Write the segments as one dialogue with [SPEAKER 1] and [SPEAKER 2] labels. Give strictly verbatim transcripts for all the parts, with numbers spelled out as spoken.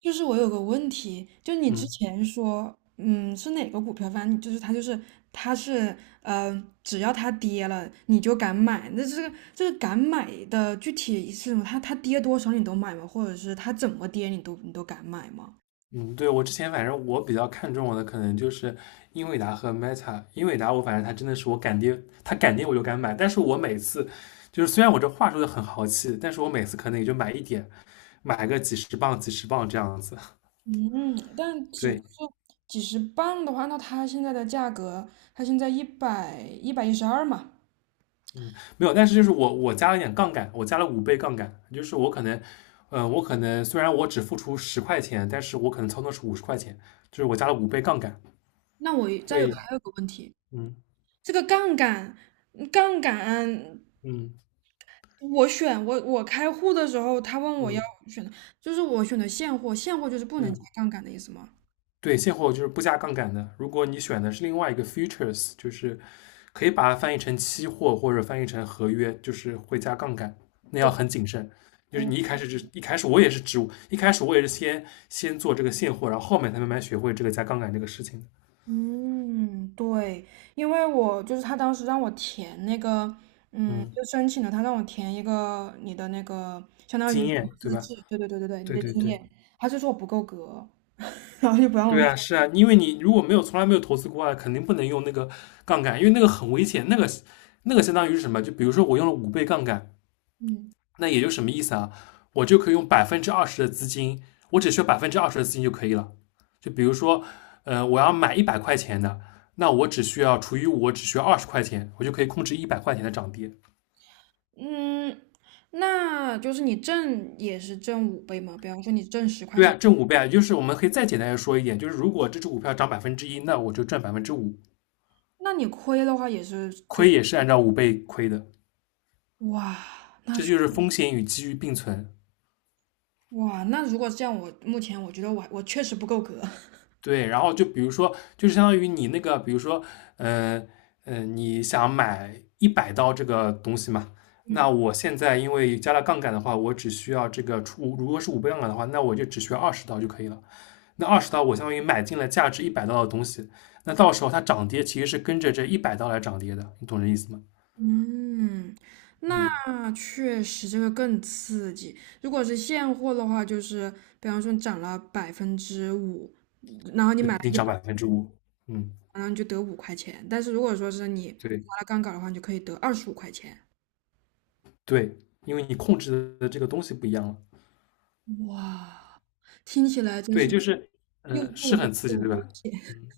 [SPEAKER 1] 就是我有个问题，就你之
[SPEAKER 2] 嗯
[SPEAKER 1] 前说，嗯，是哪个股票？反正你就是它，就是它是，嗯，只要它跌了，你就敢买。那这个这个敢买的具体是什么？它它跌多少你都买吗？或者是它怎么跌你都你都敢买吗？
[SPEAKER 2] 嗯，对，我之前反正我比较看重我的可能就是英伟达和 Meta。英伟达我反正它真的是我敢跌，它敢跌我就敢买，但是我每次就是虽然我这话说的很豪气，但是我每次可能也就买一点，买个几十磅几十磅这样子。
[SPEAKER 1] 嗯，但几
[SPEAKER 2] 对，
[SPEAKER 1] 就几十磅的话，那它现在的价格，它现在一百一百一十二嘛。
[SPEAKER 2] 嗯，没有，但是就是我我加了一点杠杆，我加了五倍杠杆，就是我可能，呃，我可能虽然我只付出十块钱，但是我可能操作是五十块钱，就是我加了五倍杠杆。
[SPEAKER 1] 那我再有
[SPEAKER 2] 会，
[SPEAKER 1] 还有个问题，
[SPEAKER 2] 嗯
[SPEAKER 1] 这个杠杆，嗯杠杆
[SPEAKER 2] 嗯
[SPEAKER 1] 我选我我开户的时候，他问我要
[SPEAKER 2] 嗯
[SPEAKER 1] 选的，就是我选的现货，现货就是不能加
[SPEAKER 2] 嗯，
[SPEAKER 1] 杠杆的意思吗？
[SPEAKER 2] 对，现货就是不加杠杆的。如果你选的是另外一个 futures，就是可以把它翻译成期货或者翻译成合约，就是会加杠杆，那要
[SPEAKER 1] 就
[SPEAKER 2] 很谨慎。就是你
[SPEAKER 1] 哦，
[SPEAKER 2] 一开始就一开始我也是植物，一开始我也是先先做这个现货，然后后面才慢慢学会这个加杠杆这个事情的。
[SPEAKER 1] 嗯，对。因为我就是他当时让我填那个，嗯，
[SPEAKER 2] 嗯，
[SPEAKER 1] 就申请了，他让我填一个你的那个，相当
[SPEAKER 2] 经
[SPEAKER 1] 于
[SPEAKER 2] 验对
[SPEAKER 1] 资
[SPEAKER 2] 吧？
[SPEAKER 1] 质，对对对对对，你
[SPEAKER 2] 对
[SPEAKER 1] 的
[SPEAKER 2] 对
[SPEAKER 1] 经
[SPEAKER 2] 对，
[SPEAKER 1] 验，他就说我不够格，然后就不让我
[SPEAKER 2] 对
[SPEAKER 1] 选
[SPEAKER 2] 啊，是 啊，因为你如果没有从来没有投资过啊，肯定不能用那个杠杆，因为那个很危险，那个那个相当于是什么？就比如说我用了五倍杠杆，
[SPEAKER 1] 嗯
[SPEAKER 2] 那也就什么意思啊？我就可以用百分之二十的资金，我只需要百分之二十的资金就可以了。就比如说，呃，我要买一百块钱的，那我只需要除以五，我只需要二十块钱，我就可以控制一百块钱的涨跌。
[SPEAKER 1] 嗯，那就是你挣也是挣五倍嘛，比方说你挣十块
[SPEAKER 2] 对
[SPEAKER 1] 钱，
[SPEAKER 2] 啊，挣五倍啊，就是我们可以再简单的说一点，就是如果这只股票涨百分之一，那我就赚百分之五，
[SPEAKER 1] 那你亏的话也是。就。
[SPEAKER 2] 亏也是按照五倍亏的。
[SPEAKER 1] 哇，那
[SPEAKER 2] 这
[SPEAKER 1] 确
[SPEAKER 2] 就是风险与机遇并存。
[SPEAKER 1] 哇，那如果是这样，我目前我觉得我我确实不够格。
[SPEAKER 2] 对，然后就比如说，就是相当于你那个，比如说，呃呃，你想买一百刀这个东西嘛？那 我现在因为加了杠杆的话，我只需要这个出，如果是五倍杠杆的话，那我就只需要二十刀就可以了。那二十刀我相当于买进了价值一百刀的东西，那到时候它涨跌其实是跟着这一百刀来涨跌的，你懂这意思吗？
[SPEAKER 1] 嗯，嗯，
[SPEAKER 2] 嗯，
[SPEAKER 1] 那确实这个更刺激。如果是现货的话，就是比方说你涨了百分之五，然后你
[SPEAKER 2] 那
[SPEAKER 1] 买了
[SPEAKER 2] 定
[SPEAKER 1] 一百，
[SPEAKER 2] 涨百分之五。嗯，
[SPEAKER 1] 然后你就得五块钱。但是如果说是你
[SPEAKER 2] 对
[SPEAKER 1] 划了杠杆的话，你就可以得二十五块钱。
[SPEAKER 2] 对，因为你控制的这个东西不一样了。
[SPEAKER 1] 哇，听起来真
[SPEAKER 2] 对，
[SPEAKER 1] 是
[SPEAKER 2] 就是
[SPEAKER 1] 又
[SPEAKER 2] 嗯、呃
[SPEAKER 1] 又
[SPEAKER 2] 是
[SPEAKER 1] 又
[SPEAKER 2] 很刺
[SPEAKER 1] 又
[SPEAKER 2] 激，对
[SPEAKER 1] 危
[SPEAKER 2] 吧？
[SPEAKER 1] 险，
[SPEAKER 2] 嗯。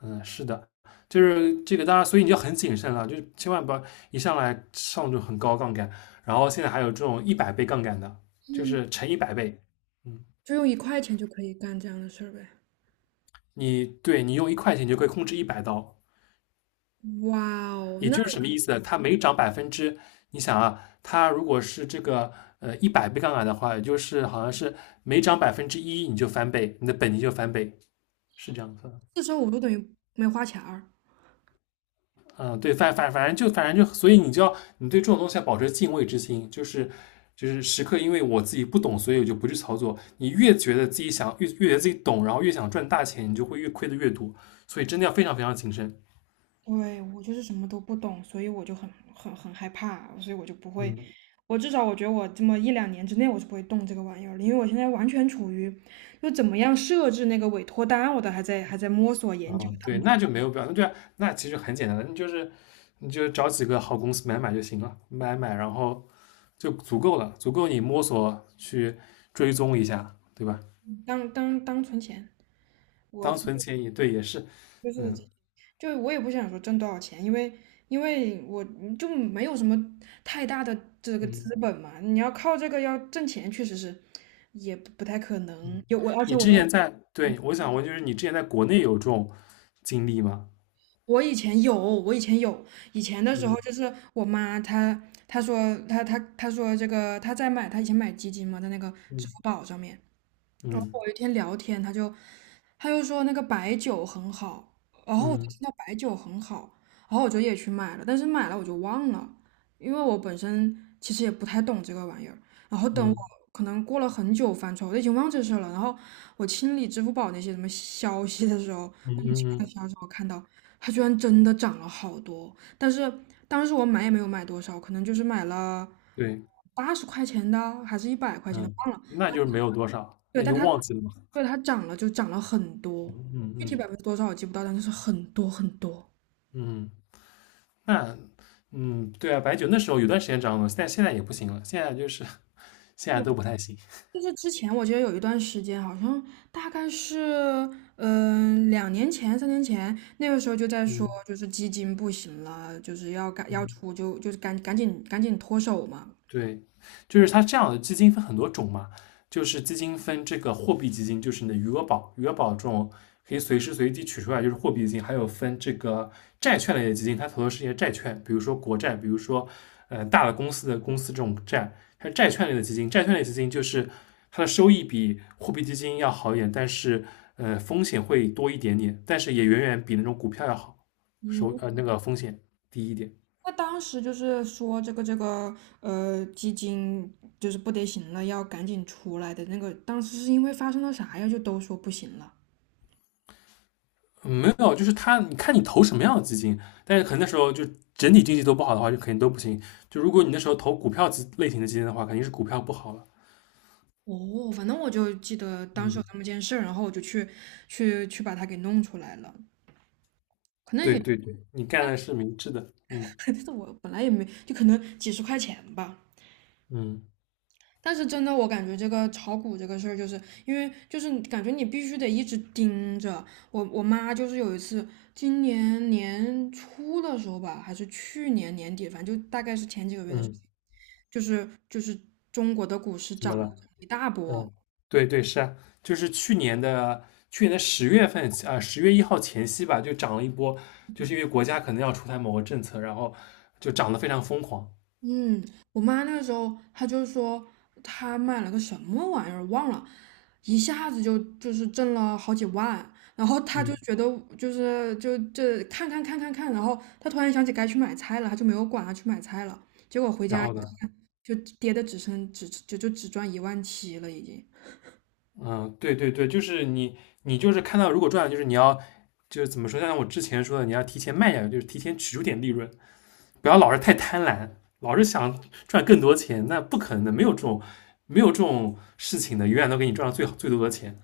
[SPEAKER 2] 嗯，是的，就是这个，大家所以你要很谨慎了，就是千万不要一上来上这种很高杠杆，然后现在还有这种一百倍杠杆的，就是乘一百倍。嗯，
[SPEAKER 1] 就用一块钱就可以干这样的事儿呗。
[SPEAKER 2] 你对你用一块钱你就可以控制一百刀，
[SPEAKER 1] 哇哦，
[SPEAKER 2] 也
[SPEAKER 1] 那。
[SPEAKER 2] 就是什么意思呢？它每涨百分之，你想啊，它如果是这个呃一百倍杠杆的话，也就是好像是每涨百分之一你就翻倍，你的本金就翻倍，是这样子的。
[SPEAKER 1] 四时五我就等于没花钱儿。
[SPEAKER 2] 嗯，对，反反反正就反正就，所以你就要你对这种东西要保持敬畏之心，就是就是时刻，因为我自己不懂，所以我就不去操作。你越觉得自己想越越觉得自己懂，然后越想赚大钱，你就会越亏的越多。所以真的要非常非常谨慎。
[SPEAKER 1] 对，我就是什么都不懂，所以我就很很很害怕，所以我就不会，
[SPEAKER 2] 嗯
[SPEAKER 1] 我至少我觉得我这么一两年之内我是不会动这个玩意儿的，因为我现在完全处于就怎么样设置那个委托单，我都还在还在摸索研究。
[SPEAKER 2] 嗯，对，那就没有必要，那就那其实很简单的，你就是你就找几个好公司买买就行了，买买然后就足够了，足够你摸索去追踪一下，对吧？
[SPEAKER 1] 当当当当存钱。我
[SPEAKER 2] 当存钱也对，也是。
[SPEAKER 1] 就是
[SPEAKER 2] 嗯。
[SPEAKER 1] 就我也不想说挣多少钱，因为因为我就没有什么太大的这个资
[SPEAKER 2] 嗯。
[SPEAKER 1] 本嘛，你要靠这个要挣钱，确实是也不不太可能，有我而且
[SPEAKER 2] 你
[SPEAKER 1] 我
[SPEAKER 2] 之前
[SPEAKER 1] 又
[SPEAKER 2] 在，对，我想问，就是你之前在国内有这种经历吗？
[SPEAKER 1] 我以前有，我以前有，以前的时候就
[SPEAKER 2] 嗯
[SPEAKER 1] 是我妈她她说她她她说这个她在买她以前买基金嘛，在那个支付
[SPEAKER 2] 嗯
[SPEAKER 1] 宝上面。然后
[SPEAKER 2] 嗯
[SPEAKER 1] 有一天聊天，他就他就说那个白酒很好，然后我就
[SPEAKER 2] 嗯
[SPEAKER 1] 听到白酒很好，然后我就也去买了，但是买了我就忘了，因为我本身其实也不太懂这个玩意儿。然后等我
[SPEAKER 2] 嗯
[SPEAKER 1] 可能过了很久翻出来，我都已经忘这事儿了。然后我清理支付宝那些什么消息的时候，
[SPEAKER 2] 嗯
[SPEAKER 1] 莫名其
[SPEAKER 2] 嗯
[SPEAKER 1] 妙的
[SPEAKER 2] 嗯，
[SPEAKER 1] 消息我看到它居然真的涨了好多，但是当时我买也没有买多少，可能就是买了
[SPEAKER 2] 对，
[SPEAKER 1] 八十块钱的还是一百块钱的，
[SPEAKER 2] 嗯，
[SPEAKER 1] 忘了。
[SPEAKER 2] 那就是没有多少，
[SPEAKER 1] 对，
[SPEAKER 2] 那你
[SPEAKER 1] 但
[SPEAKER 2] 就
[SPEAKER 1] 它
[SPEAKER 2] 忘记了嘛。
[SPEAKER 1] 对，它涨了，就涨了很多，
[SPEAKER 2] 嗯
[SPEAKER 1] 具体
[SPEAKER 2] 嗯
[SPEAKER 1] 百分之多少我记不到，但就是很多很多。
[SPEAKER 2] 嗯，那嗯，对啊，白酒那时候有段时间涨了，现在现在也不行了，现在就是 现在
[SPEAKER 1] 对，
[SPEAKER 2] 都不太行。
[SPEAKER 1] 就是之前我记得有一段时间，好像大概是嗯、两年前、三年前，那个时候就在说，
[SPEAKER 2] 嗯
[SPEAKER 1] 就是基金不行了，就是要赶要
[SPEAKER 2] 嗯。
[SPEAKER 1] 出就就是赶赶紧赶紧脱手嘛。
[SPEAKER 2] 对，就是它这样的基金分很多种嘛，就是基金分这个货币基金，就是你的余额宝，余额宝这种可以随时随地取出来，就是货币基金，还有分这个债券类的基金，它投的是一些债券，比如说国债，比如说呃大的公司的公司这种债，它是债券类的基金，债券类基金就是它的收益比货币基金要好一点，但是呃风险会多一点点，但是也远远比那种股票要好，收
[SPEAKER 1] 嗯，
[SPEAKER 2] 呃那个风险低一点。
[SPEAKER 1] 那当时就是说这个这个呃基金就是不得行了，要赶紧出来的那个，当时是因为发生了啥呀？就都说不行了。
[SPEAKER 2] 嗯，没有，就是他，你看你投什么样的基金，但是可能那时候就整体经济都不好的话，就肯定都不行。就如果你那时候投股票基类型的基金的话，肯定是股票不好了。
[SPEAKER 1] 哦，反正我就记得当时
[SPEAKER 2] 嗯，
[SPEAKER 1] 有那么件事儿，然后我就去去去把它给弄出来了。可能
[SPEAKER 2] 对
[SPEAKER 1] 也，
[SPEAKER 2] 对对，你干的是明智的。嗯
[SPEAKER 1] 但是我本来也没，就可能几十块钱吧。
[SPEAKER 2] 嗯
[SPEAKER 1] 但是真的，我感觉这个炒股这个事儿，就是因为就是感觉你必须得一直盯着。我我妈就是有一次，今年年初的时候吧，还是去年年底，反正就大概是前几个月的事
[SPEAKER 2] 嗯，
[SPEAKER 1] 情，就是就是中国的股市
[SPEAKER 2] 怎么
[SPEAKER 1] 涨了
[SPEAKER 2] 了？
[SPEAKER 1] 一大波。
[SPEAKER 2] 嗯，对对，是啊，就是去年的去年的十月份啊，十、月一号前夕吧，就涨了一波，就是因为国家可能要出台某个政策，然后就涨得非常疯狂。
[SPEAKER 1] 嗯，我妈那个时候她就说她买了个什么玩意儿忘了，一下子就就是挣了好几万，然后她就
[SPEAKER 2] 嗯，
[SPEAKER 1] 觉得就是就这看看看看看，然后她突然想起该去买菜了，她就没有管她去买菜了，结果回
[SPEAKER 2] 然
[SPEAKER 1] 家
[SPEAKER 2] 后呢？
[SPEAKER 1] 就跌的只剩只就就只赚一万七了已经。
[SPEAKER 2] 嗯，对对对，就是你，你就是看到如果赚了，就是你要，就是怎么说？像我之前说的，你要提前卖掉，就是提前取出点利润，不要老是太贪婪，老是想赚更多钱，那不可能的，没有这种没有这种事情的，永远都给你赚到最好最多的钱。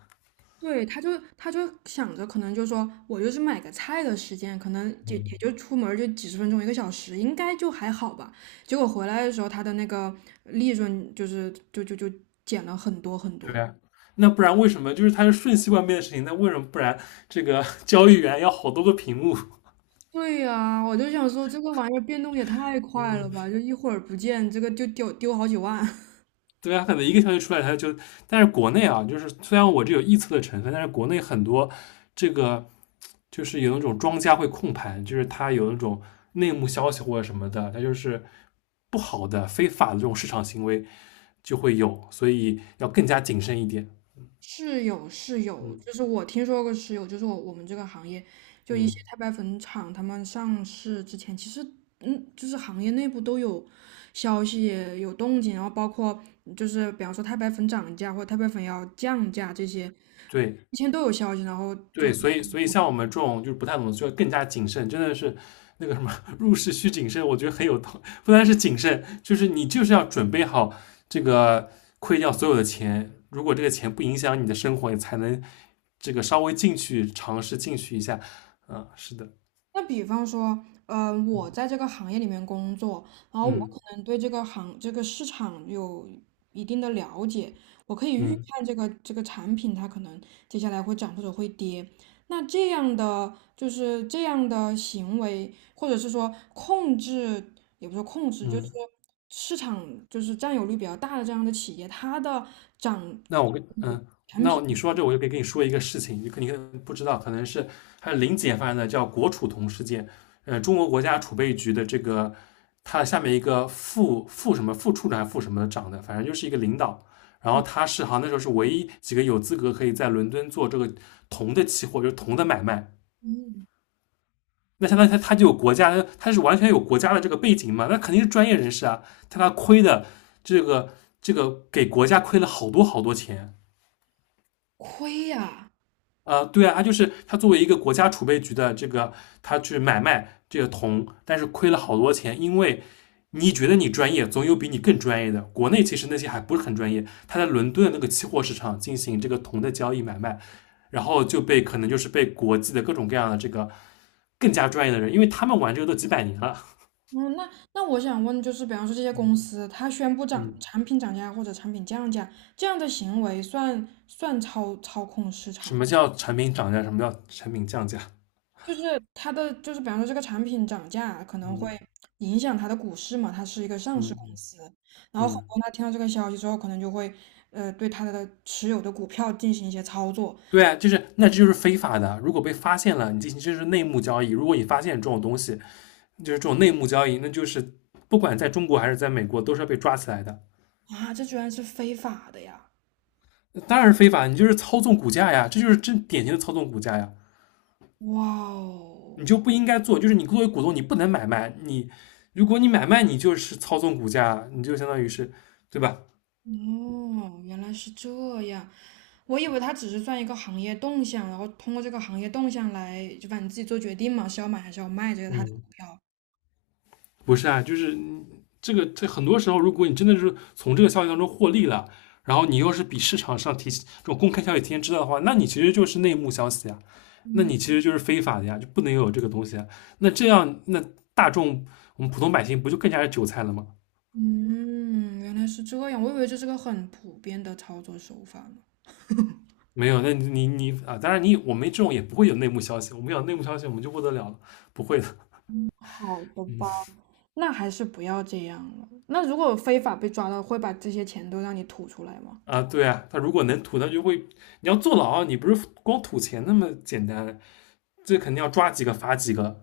[SPEAKER 1] 对，他就他就想着，可能就说我就是买个菜的时间，可能也
[SPEAKER 2] 嗯，
[SPEAKER 1] 也就出门儿就几十分钟一个小时，应该就还好吧。结果回来的时候，他的那个利润就是就就就减了很多很多。
[SPEAKER 2] 对啊，那不然为什么就是它是瞬息万变的事情？那为什么不然这个 交易员要好多个屏幕？
[SPEAKER 1] 对呀，我就想说这个玩意儿变动也太快了
[SPEAKER 2] 嗯，
[SPEAKER 1] 吧，就一会儿不见，这个就丢丢好几万。
[SPEAKER 2] 对啊，可能一个消息出来，它就，但是国内啊，就是虽然我这有臆测的成分，但是国内很多这个就是有那种庄家会控盘，就是它有那种内幕消息或者什么的，它就是不好的、非法的这种市场行为就会有，所以要更加谨慎一点。
[SPEAKER 1] 是有是有，
[SPEAKER 2] 嗯
[SPEAKER 1] 就是我听说过是有，就是我我们这个行业，就一些
[SPEAKER 2] 嗯，
[SPEAKER 1] 太白粉厂，他们上市之前，其实嗯，就是行业内部都有消息有动静，然后包括就是比方说太白粉涨价或者太白粉要降价这些，
[SPEAKER 2] 对，
[SPEAKER 1] 以前都有消息，然后就。
[SPEAKER 2] 对，所以所以像我们这种就是不太懂的，就要更加谨慎，真的是那个什么入市需谨慎，我觉得很有道，不单是谨慎，就是你就是要准备好这个亏掉所有的钱，如果这个钱不影响你的生活，你才能这个稍微进去尝试进去一下。啊，是的，
[SPEAKER 1] 那比方说，呃，我在这个行业里面工作，然后我
[SPEAKER 2] 嗯
[SPEAKER 1] 可能对这个行这个市场有一定的了解，我可以预
[SPEAKER 2] 嗯
[SPEAKER 1] 判这个这个产品它可能接下来会涨或者会跌。那这样的就是这样的行为，或者是说控制，也不是说控制，就是说
[SPEAKER 2] 嗯。
[SPEAKER 1] 市场就是占有率比较大的这样的企业，它的涨。
[SPEAKER 2] 那我跟嗯，那你说到这，我就可以跟你说一个事情，你可你可能不知道，可能是还有零几年发生的，叫国储铜事件。呃，中国国家储备局的这个，他下面一个副副什么副处长还副什么长的，反正就是一个领导。然后
[SPEAKER 1] 嗯
[SPEAKER 2] 他是好像那时候是唯一几个有资格可以在伦敦做这个铜的期货，就是铜的买卖。
[SPEAKER 1] 嗯，
[SPEAKER 2] 那相当于他他就有国家，他是完全有国家的这个背景嘛，那肯定是专业人士啊。但他亏的这个这个给国家亏了好多好多钱。
[SPEAKER 1] 亏呀、
[SPEAKER 2] 呃，对啊，他就是他作为一个国家储备局的这个，他去买卖这个铜，但是亏了好多钱，因为你觉得你专业，总有比你更专业的。国内其实那些还不是很专业，他在伦敦那个期货市场进行这个铜的交易买卖，然后就被可能就是被国际的各种各样的这个更加专业的人，因为他们玩这个都几百年了。
[SPEAKER 1] 嗯，那那我想问，就是比方说这些公司，它宣布涨
[SPEAKER 2] 嗯，
[SPEAKER 1] 产品涨价或者产品降价，这样的行为算算操操控市 场
[SPEAKER 2] 什么
[SPEAKER 1] 吗？
[SPEAKER 2] 叫产品涨价，什么叫产品降价，
[SPEAKER 1] 就是它的，就是比方说这个产品涨价可能会
[SPEAKER 2] 嗯
[SPEAKER 1] 影响它的股市嘛，它是一个上
[SPEAKER 2] 嗯
[SPEAKER 1] 市公
[SPEAKER 2] 嗯
[SPEAKER 1] 司，然后很
[SPEAKER 2] 嗯，
[SPEAKER 1] 多
[SPEAKER 2] 嗯，
[SPEAKER 1] 人他听到这个消息之后，可能就会呃对他的持有的股票进行一些操作。
[SPEAKER 2] 对啊，就是那这就是非法的。如果被发现了，你进行就是内幕交易。如果你发现这种东西，就是这种内幕交易，那就是不管在中国还是在美国，都是要被抓起来的。
[SPEAKER 1] 啊，这居然是非法的呀！
[SPEAKER 2] 当然是非法，你就是操纵股价呀，这就是真典型的操纵股价呀。
[SPEAKER 1] 哇
[SPEAKER 2] 你
[SPEAKER 1] 哦，
[SPEAKER 2] 就不应该做，就是你作为股东，你不能买卖。你如果你买卖，你就是操纵股价，你就相当于是，对吧？
[SPEAKER 1] 哦，原来是这样。我以为它只是算一个行业动向，然后通过这个行业动向来，就反正自己做决定嘛，是要买还是要卖这个它的股
[SPEAKER 2] 嗯，
[SPEAKER 1] 票。
[SPEAKER 2] 不是啊，就是嗯这个这很多时候，如果你真的是从这个消息当中获利了，然后你又是比市场上提这种公开消息提前知道的话，那你其实就是内幕消息啊，那你其实就是非法的呀，就不能有这个东西啊。那这样，那大众我们普通百姓不就更加是韭菜了吗？
[SPEAKER 1] 嗯，原来是这样，我以为这是个很普遍的操作手法呢。
[SPEAKER 2] 没有，那你你啊，当然你我们这种也不会有内幕消息，我们有内幕消息我们就不得了了，不会的。
[SPEAKER 1] 好的吧，那还是不要这样了。那如果非法被抓到，会把这些钱都让你吐出来吗？
[SPEAKER 2] 啊，对啊，他如果能吐，他就会，你要坐牢，你不是光吐钱那么简单，这肯定要抓几个罚几个，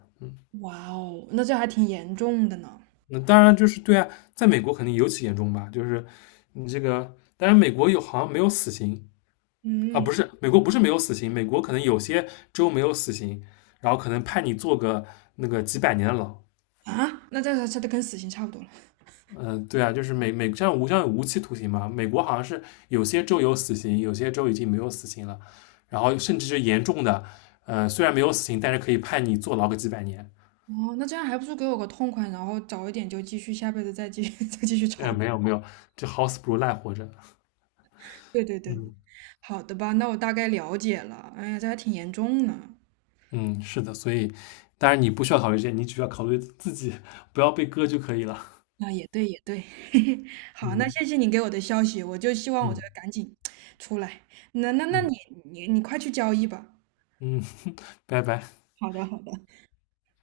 [SPEAKER 1] 哇哦，那这还挺严重的呢。
[SPEAKER 2] 那当然就是对啊，在美国肯定尤其严重吧，就是你这个，当然美国有好像没有死刑。啊，不
[SPEAKER 1] 嗯，
[SPEAKER 2] 是美国不是没有死刑，美国可能有些州没有死刑，然后可能判你坐个那个几百年的牢。
[SPEAKER 1] 啊，那这这这跟死刑差不多了。
[SPEAKER 2] 嗯，对啊，就是美美像无像有无期徒刑嘛，美国好像是有些州有死刑，有些州已经没有死刑了，然后甚至是严重的，呃，虽然没有死刑，但是可以判你坐牢个几百年。
[SPEAKER 1] 哦，那这样还不如给我个痛快，然后早一点就继续，下辈子再继续 再继续
[SPEAKER 2] 呃，
[SPEAKER 1] 炒。
[SPEAKER 2] 没有没有，这好死不如赖活着。
[SPEAKER 1] 对对对。
[SPEAKER 2] 嗯，
[SPEAKER 1] 好的吧，那我大概了解了。哎呀，这还挺严重呢。
[SPEAKER 2] 嗯，是的，所以当然你不需要考虑这些，你只需要考虑自己不要被割就可以了。
[SPEAKER 1] 那也对，也对。好，那
[SPEAKER 2] 嗯
[SPEAKER 1] 谢谢你给我的消息，我就希望我这
[SPEAKER 2] 嗯
[SPEAKER 1] 个赶紧出来。那那那你
[SPEAKER 2] 嗯
[SPEAKER 1] 你你快去交易吧。
[SPEAKER 2] 嗯，拜拜。
[SPEAKER 1] 好的，好的。